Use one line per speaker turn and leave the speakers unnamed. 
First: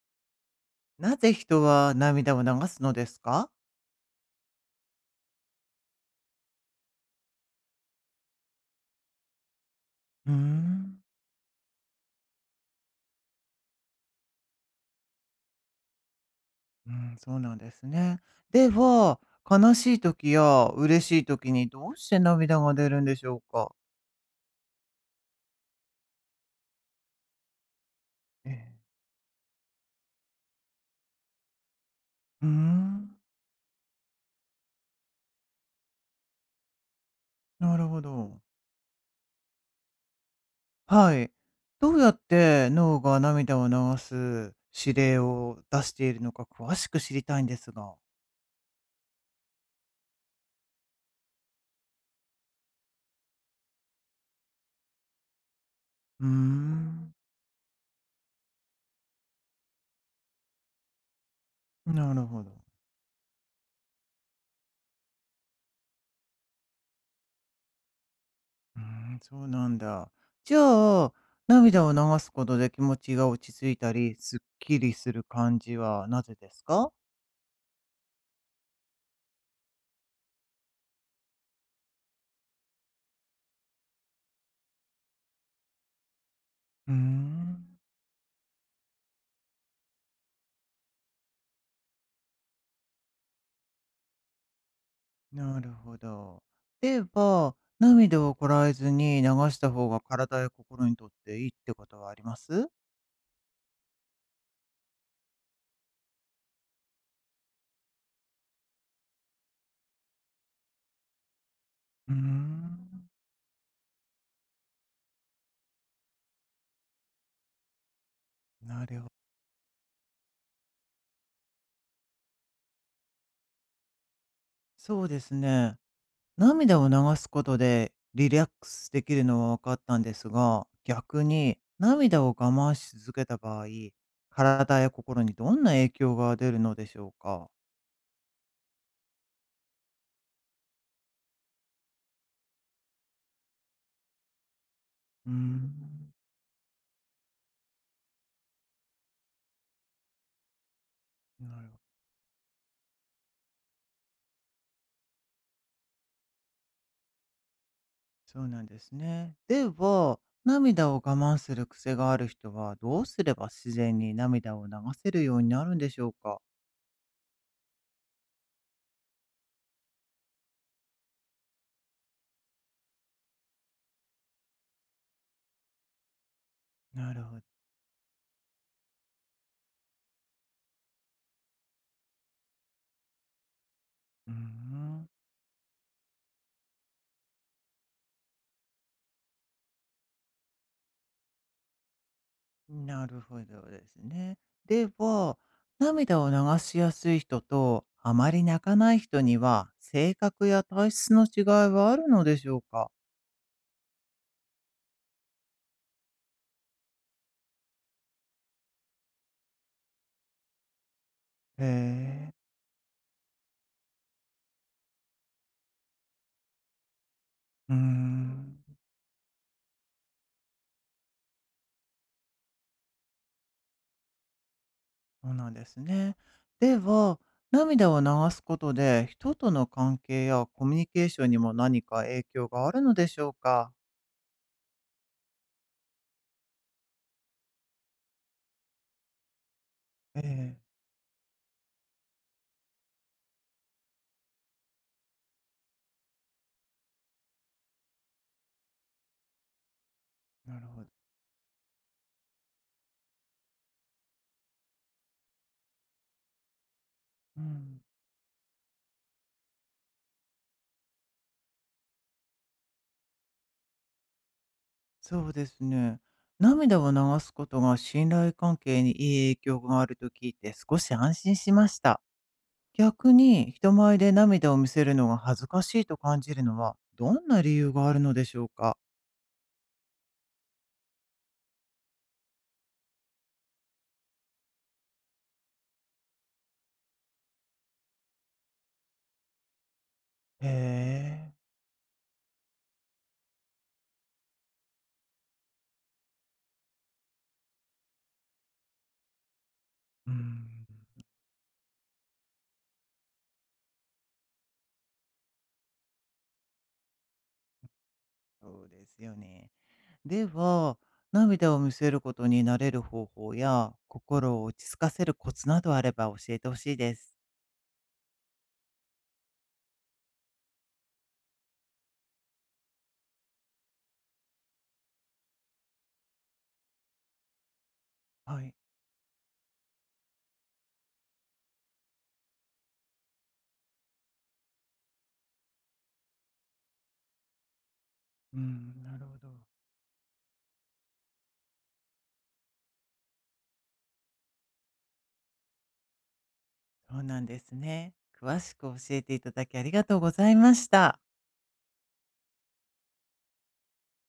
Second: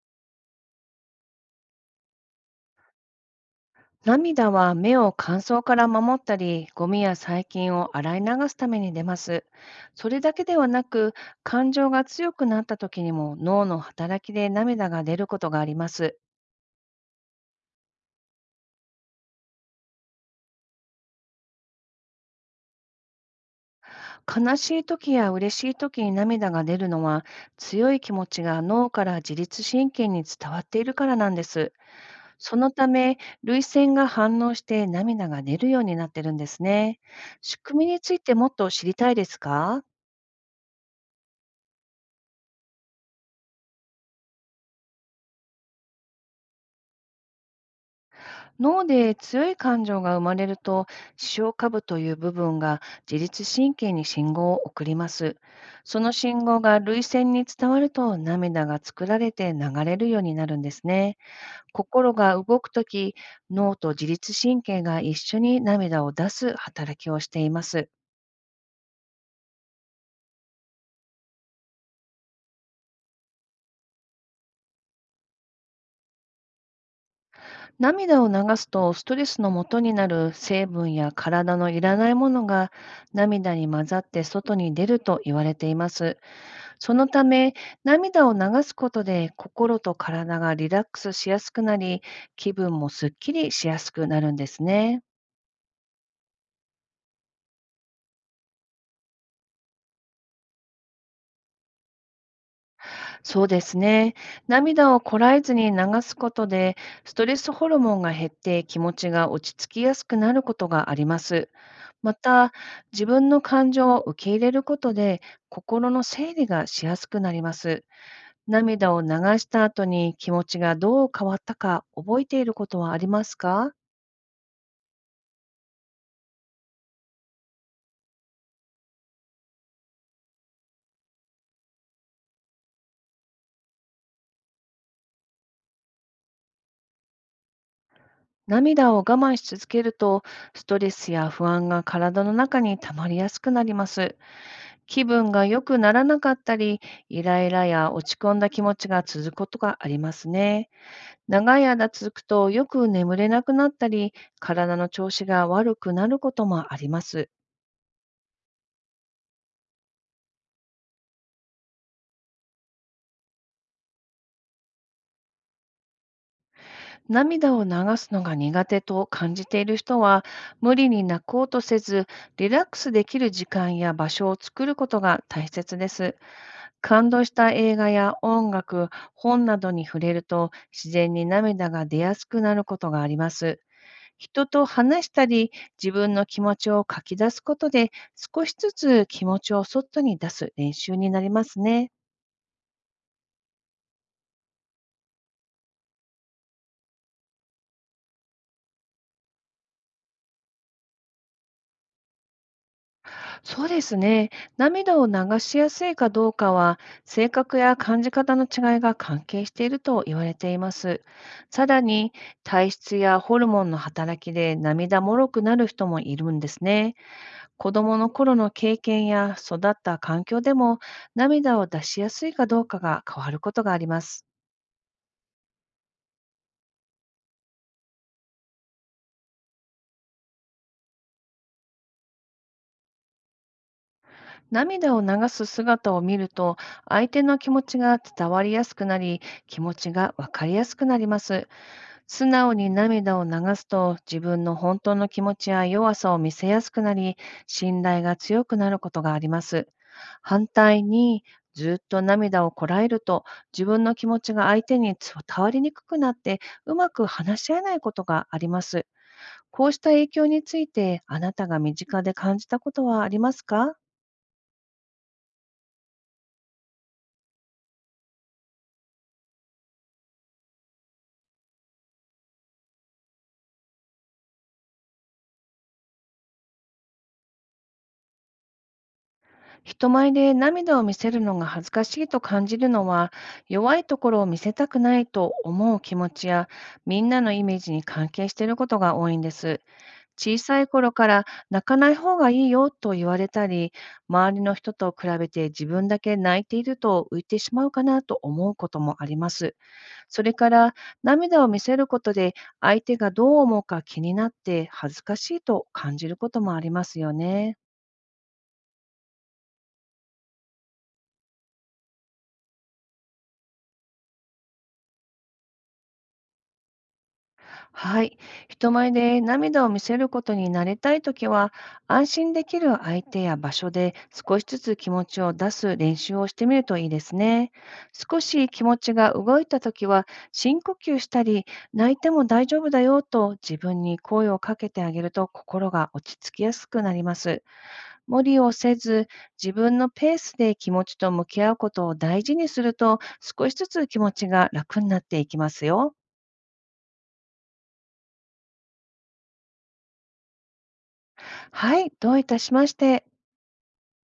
なぜ人は涙を流すのですか？
涙は目を乾燥から守ったり、ゴミや細菌を洗い流すために出ます。それ
うー
だけではな
ん。
く、感情が強くなった時にも脳の働きで涙が出ることがあります。
うん、そうなんですね。では、悲しい時や嬉しい時にどうして涙が出るんでしょうか？
悲しい時や嬉しい時に涙が出るのは、強い気持ち
え
が
え。
脳から自律神経に伝わっているからなんです。
うー
そのた
ん。
め、涙腺が反応して涙が出るようになってるんですね。仕
な
組
る
みに
ほ
ついて
ど。
もっと知りたいですか？
はい。どうやって脳が涙を流す指令を出しているのか詳しく知りたいんですが。
脳で強い感情が生まれると、視床下部という部分が自律神経に信号を送ります。その
うー
信号が涙
ん。
腺に伝わると涙が作られて流れるようになるんですね。心
なる
が
ほ
動
ど。
くとき、脳と自律神経が一緒に涙を出す働きをしています。
うーん、そうなんだ。じゃあ、涙を流すことで気持ちが落ち着いたり、すっきりする感じはなぜですか？
涙を流すとストレスの元になる成分や体のいらないものが涙に混ざって外に出ると言われています。
うー
そのため、
ん、
涙を流すことで心と体がリラックスしやすくなり、気分もすっきりしやすくなるんですね。
なるほど。では、涙をこらえずに流した方が体や心にとっていいってことはあります？
そうですね。涙をこらえずに流すことで、ストレスホルモンが減って気持ちが落ち着きやすくなることがあります。
う
ま
ー
た、自
ん、
分の感情を受け入れることで、心の整理がしやすくなります。
な
涙
る
を
ほ
流
ど。
した後に気持ちがどう変わったか覚えていることはありますか？
そうですね。涙を流すことでリラックスできるのは分かったんですが、逆に涙を我慢し続けた場合、体や心にどんな影響が出るのでしょうか？
涙を我慢し続けると、ストレスや不安が体の中に溜まりやすくなります。気
うー
分が良くなら
ん、
なかったり、イライラや落ち込んだ気持ちが続くことがありますね。長
なる
い
ほ
間
ど。
続くと、よく眠れなくなったり、体の調子が悪くなることもあります。
そうなんですね。では、涙を我慢する癖がある人はどうすれば自然に涙を流せるようになるんでしょうか？
涙を流すのが苦手と感じている人は、無理に泣こうとせず、リラックスできる時間や場所を作ることが大切です。感
なる
動し
ほど。
た映画や音楽、本などに触れると自然に涙が出やすくなることがあります。
うー
人と話
ん。
したり、自分の気持ちを書き出すことで、少しずつ気持ちを外に出す練習になりますね。
なるほどですね。では、涙を流しやすい人とあまり泣かない人には、性格や体質の違いはあるのでしょうか？
そうですね。涙を流しやすいかどうかは、性格や感じ方の違いが関係していると言われています。
へ
さらに、
え、
体質やホルモンの働きで涙もろくなる人もいるんですね。子
うー
供の頃の
ん、
経験や育った環境でも、涙を出しやすいかどうかが変わることがあります。
そうなんですね。では、涙を流すことで、人との関係やコミュニケーションにも何か影響があるのでしょうか？
涙を流す姿を見ると、相手の気持ちが伝わりやすくなり、気持ちが
え
わかり
え、
やすくなります。素直に涙を流すと、自分の本当の気持ちや弱さを見せやすくなり、信頼が強くなることがあります。反
なるほ
対
ど。
に、ずっと涙をこらえると、自分の気持ちが相手に伝わりにくくなって、うまく
う
話し合えな
ん。
いことがあります。こうした影響について、あなたが身近で感じたことはありますか？
そうですね。涙を流すことが信頼関係にいい影響があると聞いて少し安心しました。逆に人前で涙を見せるのが恥ずかしいと感じるのはどんな理由があるのでしょうか？
人前で涙を見せるのが恥ずかしいと感じるのは、弱いところを見せたくないと思う気持ちや、みんなのイメージに関係していることが多いんです。小
へ
さい頃から
え。
泣かない方がいいよと言われたり、周りの人と比べて自分だけ泣いていると浮いてしまうかなと思うこともあります。
う
それから、
ん、
涙を見せることで相手がどう思うか気になって、恥ずかしいと感じることもありますよね。
そうですよね。では、涙を見せることに慣れる方法や心を落ち着かせるコツなどあれば教えてほしいです。
はい。人前で涙を見せることに慣れたいときは、安心できる相手や場所で少しずつ気持ちを出す練習をしてみるといいですね。少
は
し
い。
気持ちが動いたときは、深呼吸したり、泣いても大丈夫だよと自分に声をかけてあげると、心が落ち着きやすくなります。無
う
理をせ
ん、なる
ず、
ほど。
自分のペースで気持ちと向き合うことを大事にすると、少しずつ気持ちが楽になっていきますよ。
そうなんですね。詳しく教えていただきありがとうございました。
はい、どういたしまして。